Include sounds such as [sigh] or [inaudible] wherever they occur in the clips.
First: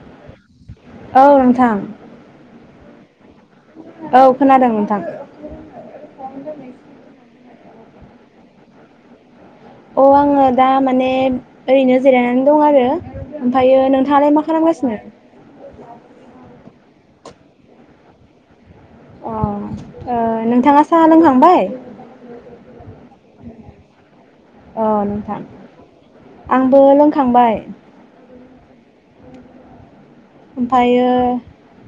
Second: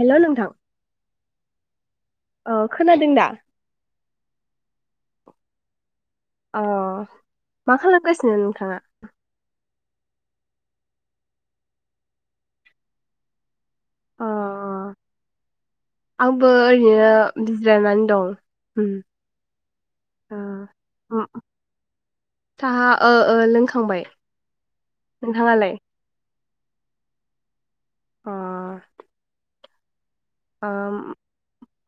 Hello नोंथां। औ नोंथां। अ खोनादों दा? औ खोनादों नोंथां। अ [unintelligible] मा खालामगासिनो नोंथाङा? अ आंङो दा माने ओरैनो जिरायनानै दं आरो ओमफ्रायो अ नोंथांङालाय मा खालामगासिनो? आंबो ओरैनो बिजिरायनानै दं उम अ ओ नोंथांङा साहा उम लोंखांबाय? साहा ओ ओ लोंखांबाय अ नोंथां नोंथाङालाय आंबो लोंखांबाय आ ओमफायो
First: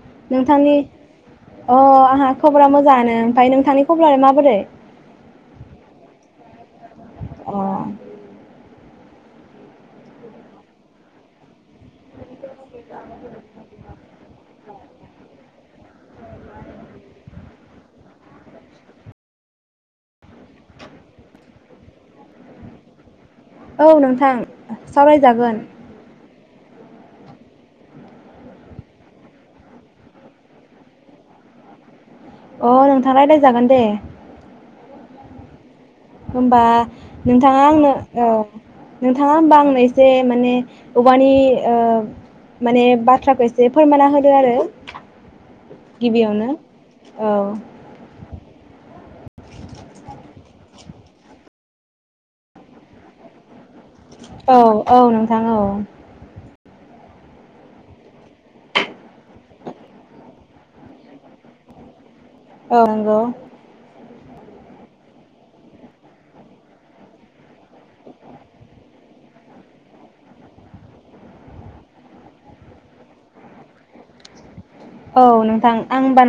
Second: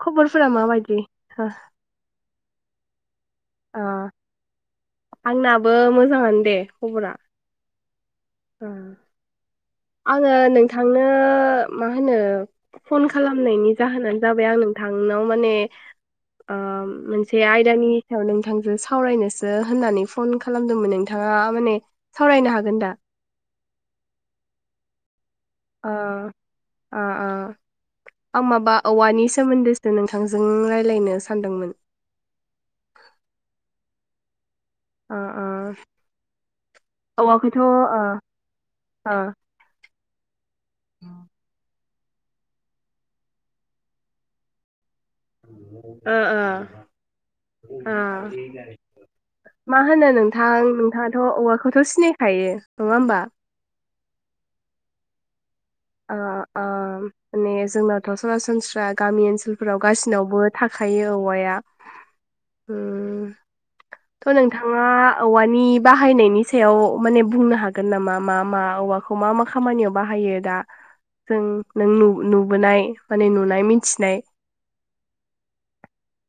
खबरफोरा नोंथांनि माबायदि हो अ आंहा खबरा मोजांआनो ओमफाय अ नोंथांनि खबर आलाय माबोरै? आंनाबो मोजांङानो दे खबरा आ ओं आंङो नोंथांनो मा होनो फन खालामनायनि जाहोनानो जाबाय आं नों थांनाव माने ओ मोनसे आयदानि सायाव नोंथांजों सावरायनोसो होननानै फन खालामदोंमोन नोंथांङा माने सावरायनो हागोन दा? औ नोंथां सावराय ओ ओ ओ आं माबा औवानि सोमोन्दैसो नोंथांजों रायलायनो सानदोंमोन। अ नोंथां रायलायजागोन दे। ओ ओ होनबा औवाखौथ' नोंथाङा ओ आंनो ओ औ नोंथाङा होमबा आंनो एसे माने औवानि ओ माने बाथ्राखो एसे फोरमायना होदो आरो ओ ओ गिबियावनो औ ओ मा होनो नोंथां? नोंथांङाथ' औवाखौथ' सिनायखायो। नङा होमबा? औ औ नोंथां औ। ओ ओ माने जोंनाथ' सरासनस्रा गामि ओनसोलफोराव गासैनावबो थाखायो औवाया। औ नंगौ। उम थ' नोंथांङा औवानि बाहायनायनि सायाव माने बुंनो हागोन नामा? मा मा औवाखौ मा मा खामानियाव बाहायो दा? जों नों नु -नुबोनाय माने नुनाय मिथिनाय औ नोंथां आं ओमबा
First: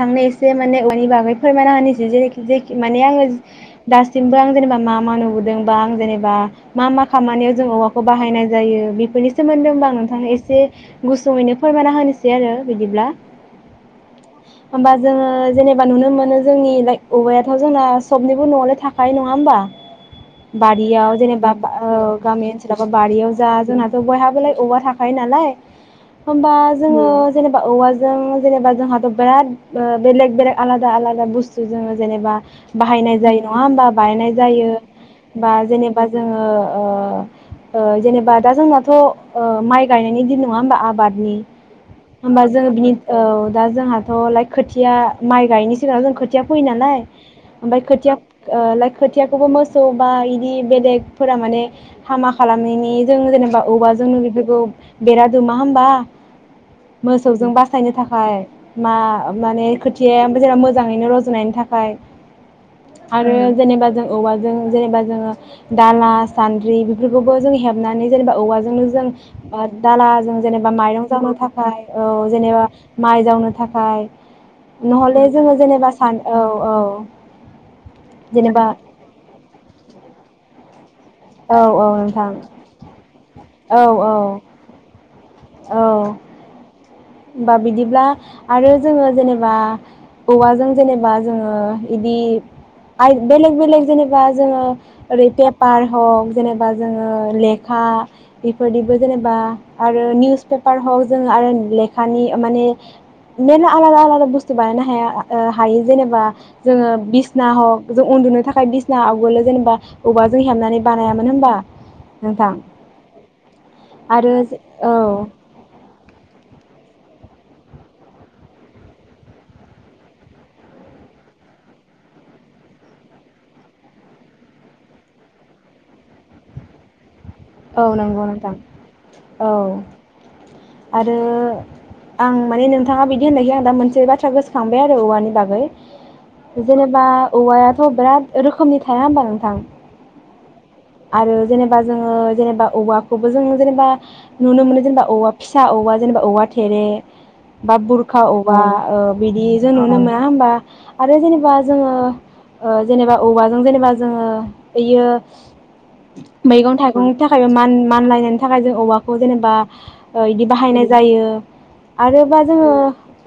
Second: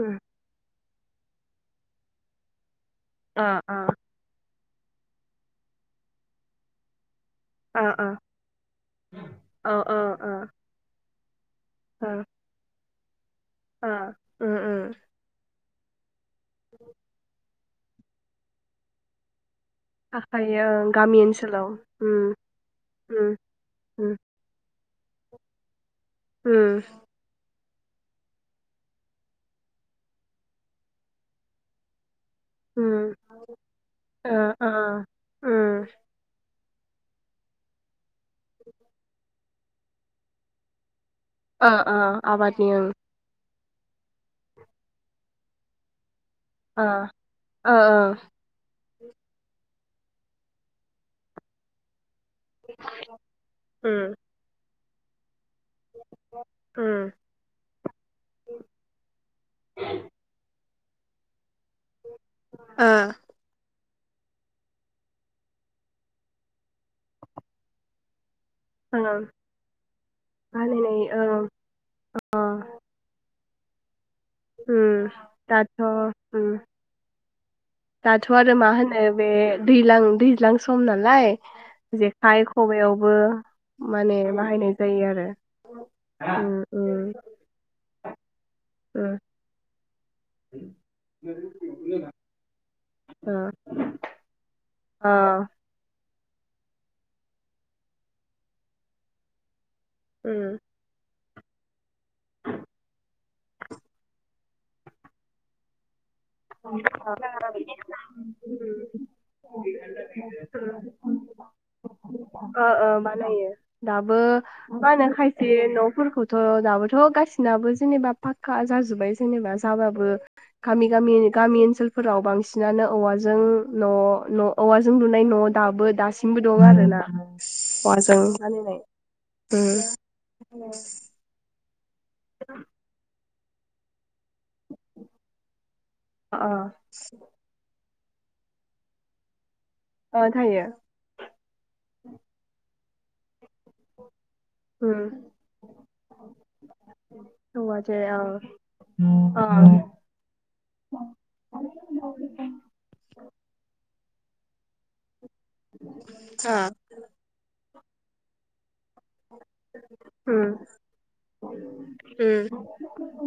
ओ एसे माने औवा नि बागै फोरमायना होनोसै जेरैखि जेखि माने आंङो ओ दासिमबो आं जेनेबा मा मा नुबोदों बा आं जेनेबा मा मा खामानियाव जों ओ औवाखौ ओ बाहायनाय जायो बेफोरनि सोमोन्दै औ होमबा आं नोंथांनो एसे गुसुंयैनो फोरमायना होनोसै आरो बिदिब्ला ओ ओ ओ होमबा जोङो जेनेबा नुनो मोनो। जोंनि लाइक औवाया थ' जोंना सबनिबो न'आवनो थाखायो। नङा होमबा? थाखायो बारियाव गामि जेनेबा ओनसोलाव औ उम गामि ओनसोलावबा बारियाव उम जा जोंहाथ' उम बयहाबोलाय औवा था थाखायो नालाय होमबा उम जोङो जेनबा औवाजों जेनेबा जोंहाथ बिराद ओ बेलेग बेलेग आलादा आलादा बुस्थु जोङो जेनेबा उम बाहायनाय जायो नङा होमबा बानायनाय ओ ओ जायो बा उम जेनेबा जोङो ओ ओ जेनेब बा दा जोंनाथ ओ माइ गायनायनि दिन नङा होमबा आबाद ओ ओ होमबा आबादनि जोङो ओं बिनि औ दा जोंहाथ लाइक खोथिया माइ गायनि सिगाङ जों खो थिया फैयो ओ नालाय ओ ओमफाय ओ खोथिया लाइक खोथियाखौबो मोसौ बा इदि बेलेगफोरा माने हामा खालामनायनि जों जेनेबा उम औवाजोंनो बेफोरखौ बेराद गोमा होमबा उम मोसौजों बासायनो थाखाय मा माने खोथिया जेने मो जाङैनो रजनायनि था खाय ओ आरो जेनेबा जों औवाजों जेनेबा जोंङो दाला सान्द्रि बेफोरखौबो जों हेबनानै जेनेबा औवा नो जों ओ दाला जों जेनेबा बानायनाय माइरं ओ जावनो था फाय औ अ जेनेबा माइ जावनो थाखाय उम नहले जोङो दाथ' जेनेबा सान औ उम औ दाथ' आरो जेनेबा मा होनो बे दैज्लां दैज्लां सम ना लाय औ औ नोंथां जेखाइ खबाइयावबो औ औ माने बाहायनाय जायो आरो औ उम उम उम बा बिदिब्ला आरो जोङो जेनेबा औवाजों जेनेबा जोङो बिदि आइ उम बेलेग बेलेग जेनेबा जोङो ओ ओरै पेपार हक जेनेबा जोङो लेखा बेफोरनिबो जेनेबा आरो निउस उम पेपार हक जों आरो ब्लेक थानि ओ माने मेरला आलादा आलादा बुस्थु बानायनो हाया ओ हायो जेनेबा ओ जोङो बिसना हक जों उन्दुनो थाखाय बिसना आवगोलो जेनेबा औवाजों हेबनानै बानायामोन होनबा नोंथां ओ बानायो दाबो आरो मा औ होनो खायसे न'फोरखौथ' दाबो थ' गासिनाबो जेनेबा फाखका जाजोबबाय जेनेबा जाबाबो गामि गामि गामि ओनसोलफोराव बांसिनानो औवाजों न' न' औवाजों लुनाय न' दाबो दासिमबो दं आरोना। औ औवाजों नोंगौ नोंथां बानायनाय औ उम आरो आं माने नोंथाङा बि दि होननायखाय मोनसे बा थ्रा गोसोखांबाय आरो औवानि बागै अ जेनेबा औवाया थ' बिराद रोखोमनि थाया होनबा नोंथां। अ थायो आरो जेनेबा जोङो बा औवाखौबो जों जेनेबा नुनो मोनो जेनेबा उम औवा फिसा औवा जेनेबा औवा थेरे बा औवाजों औ बुरखा औवा ओ बिदि जों अ नुनो मोना होनबा आरो जेनेबा जोङो ओ जेनेबा औवाजों जेनेबा ओ ओयो [unintelligible] थाखायबो मान मानलायनायनि थाखाय जों औवा खौ जेनेबा इदि उम बाहायनाय जायो आरोबा उम जोङो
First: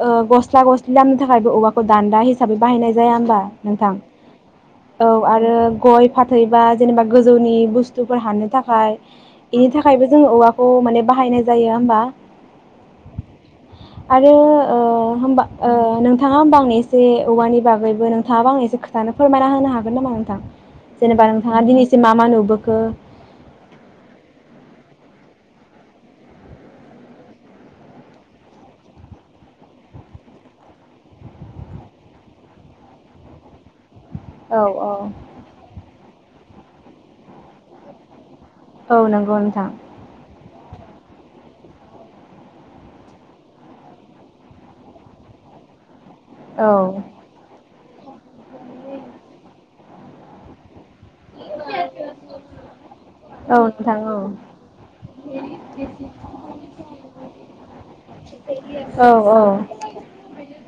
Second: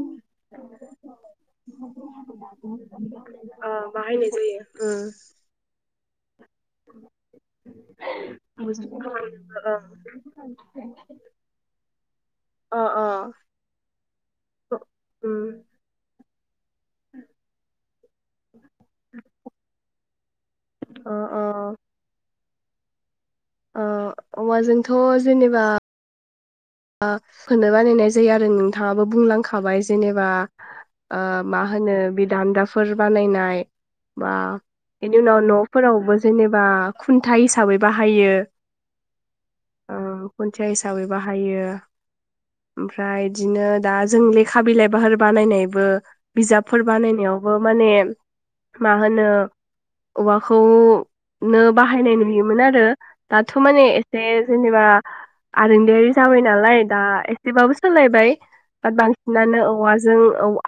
ओ गस्ला गसलि लामनो थाखायबो औवाखौ दान्दा हिसाबै बाहायनाय जाया होमबा ओ नोंथां बाहायनाय जायो औ उम आरो गय फाथैबा जेनेबा गोजौनि बुस्थुफोर हान ओमफ्राय इनि थाखायबो जोङो औवाखौ माने बाहायनाय जाया होनबा अ आरो ओ उम होनबा नों थाङा होनबा आंनि जे औवानि बागैबो नोंथाङाबो आंनो एसे खोथानो फोरमायना होनो हागोन नामा नों? थां अ जेनेबा नोंथाङा दिनैसिम मा मा नुबो [inaudible] ओ औवाजोंथ' जेनेबा ओ होनो बानायनाय जायो आरो नोंथाङाबो बुंलांखाबाय जेनेबा ओ मा होनो बे दान्दाफोर बानायनाय बा औ औ बेनि उनाव न'फोरावबो जेनेबा खुन्था हिसाबै बाहायो औ नोंगौ नोंथां। ओ खुन्थिया हिसाबै बाहा यो ओमफ्राय इदिनो दा जों लेखा बिलाइफोर बानायनायबो औ बिजाबफोर बानायनायावबो माने मा होनो औवाखौ नो बाहायनाय नुयोमोन आरो दाथ' माने नोंथां औ एसे जेनेबा आरेनले जाबाय नालाय दा एसेबाबो सोलायबाय बात औ औ बांसिनानो औवाजों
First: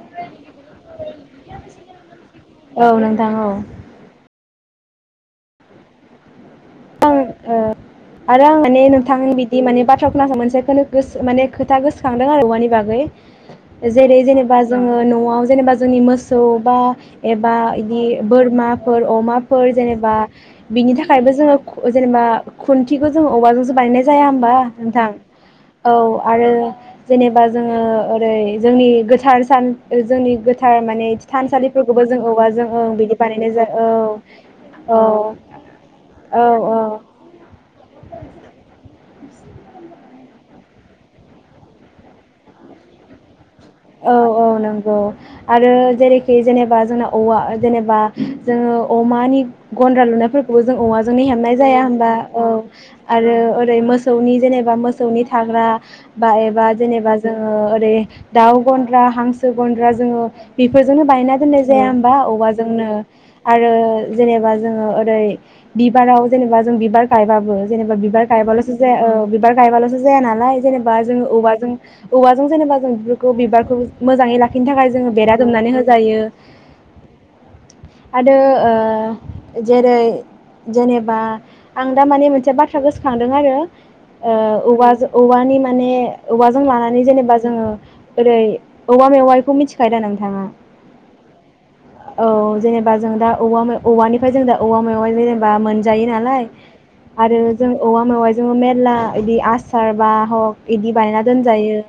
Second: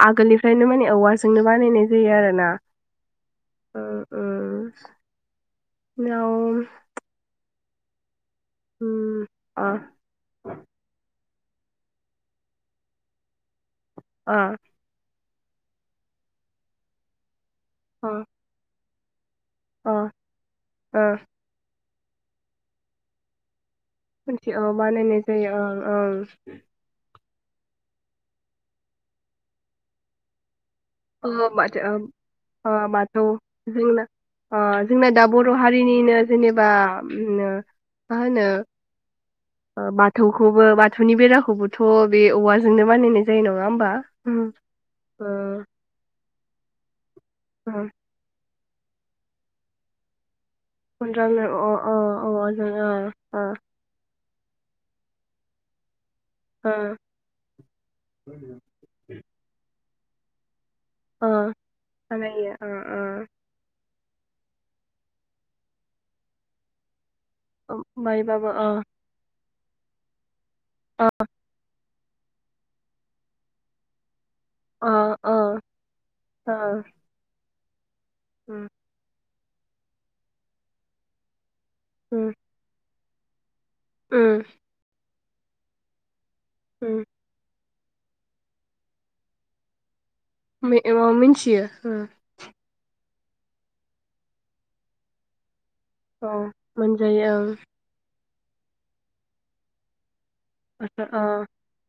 आगोलनिफ्रायनो माने औवाजोंनो बानायनाय जायो आरो ना। औ नोंथां औ [unintelligible] नम [unintelligible] आरो आं माने नोंथां उम बिदि अ माने बाथ्रा खोनासं मोनसे खोन गोसो माने खोथा गोसोखांदों आरो औवानि बागै जेरै अ जेनेबा जोङो नआव जेनेबा जोंनि मोसौ बा एब बा बिदि अ बोरमा फोर अमा फोर अ जेनेबा ओ बिनि थाखायबो जोङो जेनेबा खुथिखौ जों अमा जों बानायनाय जाया मोनथि होमबा अ नोंथां बानायनाय जायो ओं औ आरो जेनेबा जोङो ओरै जोंनि गोथार सान जोंनि गो थार माने ओं अ माथो थानसालिफोरखौबो जों औवााजों ओ ओं बिदि बाथौ बानायनाय जायो जोंना ओ औ जोंना दा बर' हारिनिनो औ। जेनेबा औ [unintelligible] मा होनो बाथौखौबो बाथौनि बेराखौबोथ बे औवाजोंनो बानायनाय जायो नामा औ औ नोंगौ आरो जेरैखि जेनेबा जोंना औवा जेनेबा जोङो अमानि गन्द्रा लुनायफोरख बो जों औवाजोंनो खनद्रानो हेबनाय अ जाया अ होनबा औ औवाजों ओ आरो ओ ओरै मोसौनि जेनेबा मोसौनि थाग्रा बा एबा ओ जेनेबा जोङो ओरै दाउ गन्द्रा हांसो गन्द्रा जोङो बेफोरजोंनो ओ बानायना दोननाय जाया होमबा बानायो ओ औवाजोंनो ओ आरो जेनेबा जोङो ओरै बिबाराव जेनेबा जों बिबार गायबाबो जेनेबा बिबार ओमफ्रायबाबो ओ गायबालथ जाया, बिबार गायबालथ जाया नालाय जेनेबा ओ जों औवाजों औवाजों जेनेबा जों खौ बिबारखौ मोजाङै लाखि बेनि थाखाय ओ जोङो ओ बेरा दुमनानै होजायो। ओ आरो उम ओ जेरै, जेनेबा आं दा माने उम मोनसे बाथ्राखौ गोसो सानदों आरो ओ उम औवाजो औवानि माने औवाजों उम लानानै जेनेबा जोङो ओरै औवा मेवायखौ मिथिखायो दा नोंथ [unintelligible] मिनथियो औ जेनेबा जों दा औवा मे औवानिफ्राय जों दा औवा मेवाय जेनेबा मोन जायो औ नालाय मोनजायो आरो जों औवा मेवाय जोङो मेरला इदि आसार बा [unintelligible] इदि ओं बायना ओ दोनजायो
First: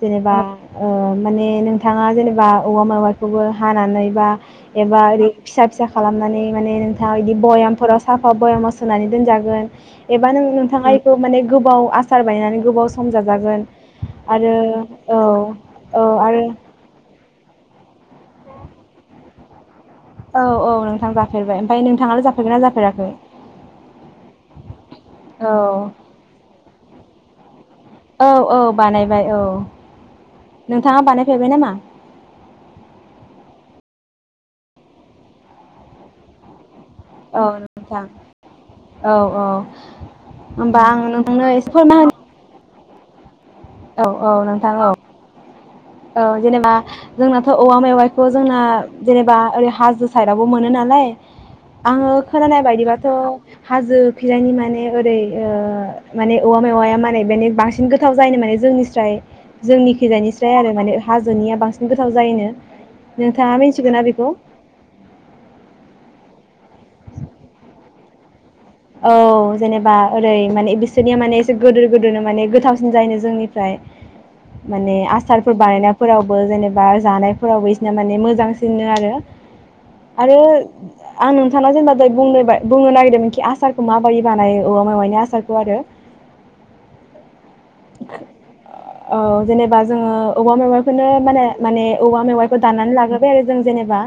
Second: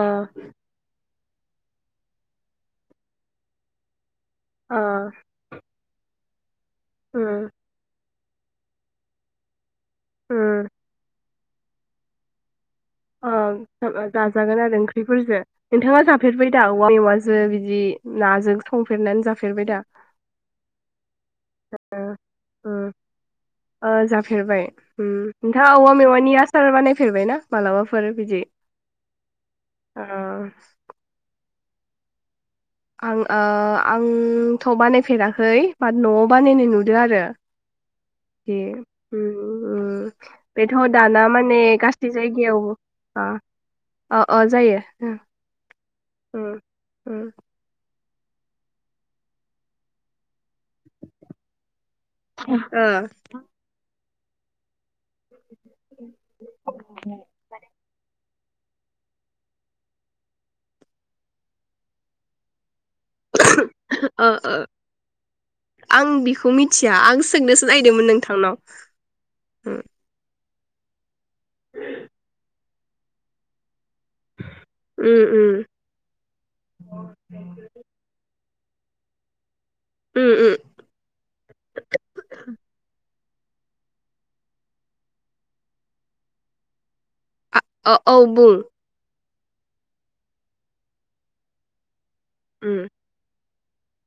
जेनेबा अ माने नोंथाङा जेनेबा औवा मेवायखौबो हानानै बा ओ एबा ओरै फिसा फिसा खालामनानै माने नोंथाङा इदि उम बयामफोराव [unintelligible] साफा बयामाव सोनानै दोनजागोन। एबा नों उम नोंथाङा एखौ माने गोबाव आसार बायनानै गोबावस सम ओं जाजागोन जा- आरो जाजागोन औ ओंख्रिफोरजों नोंथाङा औ आरो जाफेरबाय दा औवा मेवाजो बिदि नाजों संफेरनानै जाफेरबाय दा? औ औ नोंथां जाफेरबाय ओमफाय नोंथाङालाय जाफेरबायना उम, जाफेराखै ओ जाफेरबाय औ फेरबाय ना? मालाबाफोर औ बिदि औ बानायबाय औ ओ नोंथाङा बानायफेरबाय नामा? [inaudible] आं ओ आं थ' बानायफेराखै बाट न'आव बानायनाय नुद आरो औ नोंथां दि औ उ उम बेथ' होमबा आं दाना नोंथांनो माने एसे गा अ [unintelligible] फोरमाय औ अ औ अ नोंथां जायो औ उम औ उम जेनेबा उम जोंनाथ थ' औवा मेवाइखौ जोंना जेनेबा ओरै हाजो साइदआवबो मोनो नालाय आङो खोनानाय ओ बायदिबाथ' हाजो [unintelligible] नि माने ओरै ओ माने औवा मेवाया माने बेनि बांसिन गोथाव जायनो माने जोंनि स्राय जोंनि खैजानि स्राय ओमफ्राय आरो माने हाजोनिया बांसिन गोथाव जायोनो नोंथांङा मिथिगौना बेखौ ओ ओ आं बेखौ मिथिया आं सोंनोसो नायदोंमोन नोंथांनाव औ उम जेनेबा ओरै माने बिसोरनिया माने एसे गोदोर गोदोरनो माने गोथावसिन जायो जोंनिफ्राय माने आसारफोर उम बानायनायफोरावबो जेनेबा जानायफोरावबो बिसिरना माने मोजांसि बिदिनो आरो उम आरो उम आं नोंथाङा जेनेबा दहाय बुंनो बुंनो नागिरदों आ आसारखौ माबायदि बानायो औवा मेवाइनि आसारखौ आरो आ औ बुं औ जेनेबा जोंङो औवा मेवाखौनो माने माने औवा मेवाइखौ उम दनानै लाग्रोबाय आरो जों जेनेबा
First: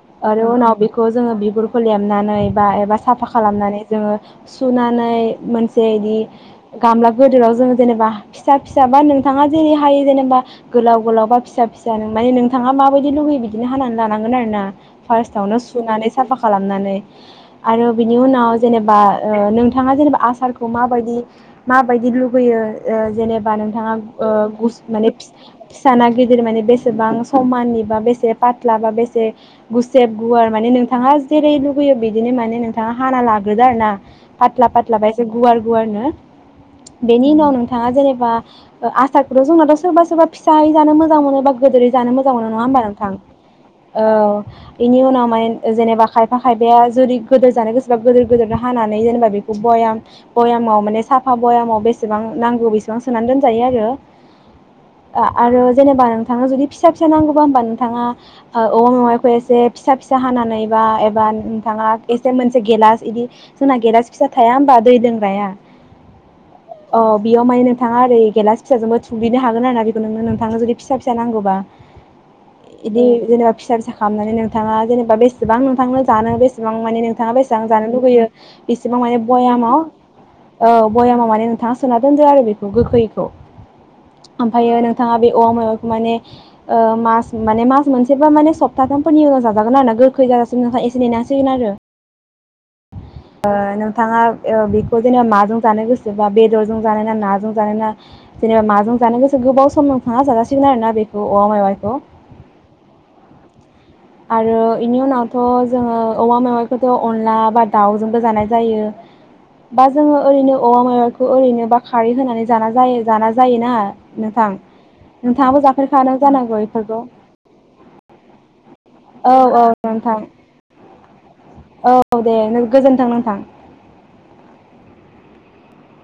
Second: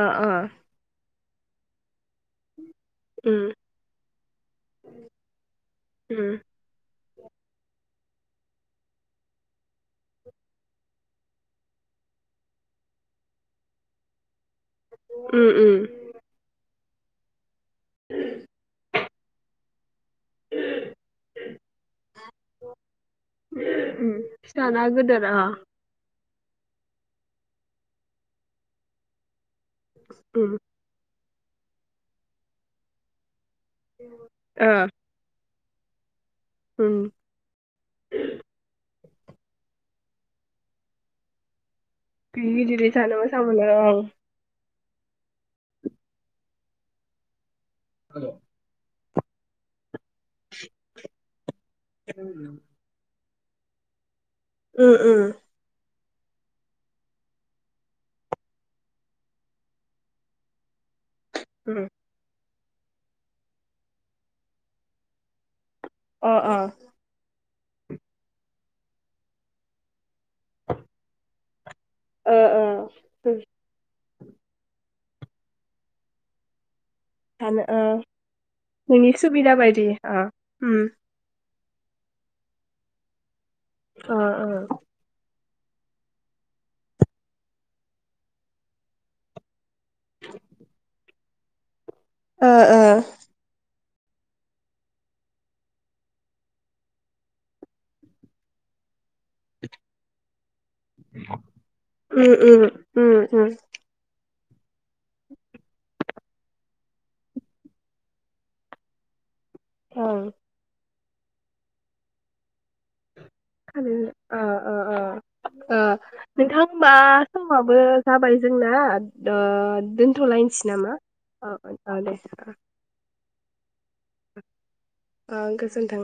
अ अ आरो उनाव बेखौ जों बिगुरखौ लेमनानै बा एबा सा फा उम खालामनानै जोंङो सुनानै मोनसे इदि उम गामला गोदोराव जोङो जेनेबा फिसा फिसा बा नोंथाङा जेरै हायो जेनेबा गोलाव गोलाव बा फिसा फिसा माने नोंथाङा माबायदि लुगैयो बिदिनो हानानै लानांगोन आरो ना उम फार्स्टावनो उम सुनानै साफा खालामनानै आरो बिनि उनाव जेनेबा ओ नोंथाङा जेनेबा आसारखौ माबायदि माबायदि लुुबैयो ओ जेनेबा नोंथाङा उम ओ फिसा ना माने गोदोर अ ओ फिसा ना गि गिदिर माने बेसेबां समाननि बा बेसे फाथ्ला बा बेसे गुसेब उम गुवार माने नोंथाङा जेरै लुगैयो बिदिनो माने नों हानालाग गोज आरोना पातला ओ पातलाबा एसे गुवार गुवारनो उम बेनि उनाव नोंथाङा जेनेबा ओ आस सारखौथ' जोंङो थ' सोबा सोबा फिसायै जानो मोजां मोनो बा गोदोरै जानो मोजां गि मोनो नङा होमबा गिदिरै नोंथां जानो मोजां मोनो औ बेनि उनाव माने जेनेबा खायफा खायफाया जुदि गोदोस जानो गोस सोरबा गोदोर गोदोरनो हानानै नै जेनेबा बेखौ बयाम बयामाव माने साफा बयामाव बेसेबां नांगौ बेसेबां सोनानै दोन जायो आरो उम उम आ आरो जेनेबां थाङा जुदि फिसा फिसा नांगौबा होमबा नोंथाङा ओ औवा मेवाइखो एसे फिसा फिसा हानानै बा एबा उम नोंथाङा इज मोनसे गेलास इदि जोंना गेलास फिसा थाया होमबा दै लोंग्राया अ अ ओमाय नोंथाङा ओरै गेलास फिसाजों थुग्लिनो हागोन आरो ना बेखौ नोंनो नोंथांनो जुदि फिसा फिसा नांगौबा ओ ओ इदि जेनेबा फिसा फिसा खामनानै नोंथाङा जेनेबा बेसेबां नोंथांनो जानो बेसेबां माने नों थाङा बेसां सानो ओ जानो लुुबैयो बेसेबां नोंनि माने सुबिदा बयामाव बायदि अ औ उम बयामाव माने नोंथा सोना दोनदो आरो बेखौ गोखैखौ अ ओ ओमफायो नोंथाङा बे औ मेवाइखो माने ओ मास माने मास मोनसेबा माने सप्ताथामफोरनि उनाव जाज जागोनना ना गोखै जाजासिम नोहा एसे नेनो हास सिन आरो ओ ओ थाङा ओ बेखौ जेनेबा माजों जानो गोसोबा बेदरजों जानो ना नाजों जानो ना जेनेबा माजों जानो गोसो गोबाव सम नोंथाङा जाजासि सिगोन आरोना बेखौ औवा मेवाइखौ उम उम उम उम आरो इनि उनावथ' जोङो औवा मेवाइख खोथ' अनला बा दाउजोंबो जानाय जायो। बा जोङो ओं ओरैनो औवा मेवाइख खौ ओरैनो बा खारै होनानै जाना जायो। जाना जायोना खानो ओ नोंथां ओ ओ नोंथाङाबो ओ जाफेरखादों जानांगौ नोंथां ओमबा बेफोरखौ समाबो जाबाय जोंना औ ओ औ नोंथां दोनथ'लायसै नामा ओ ओ ओ औ दे उम गोजोन्थों नोंथां ओ गोजोनथों।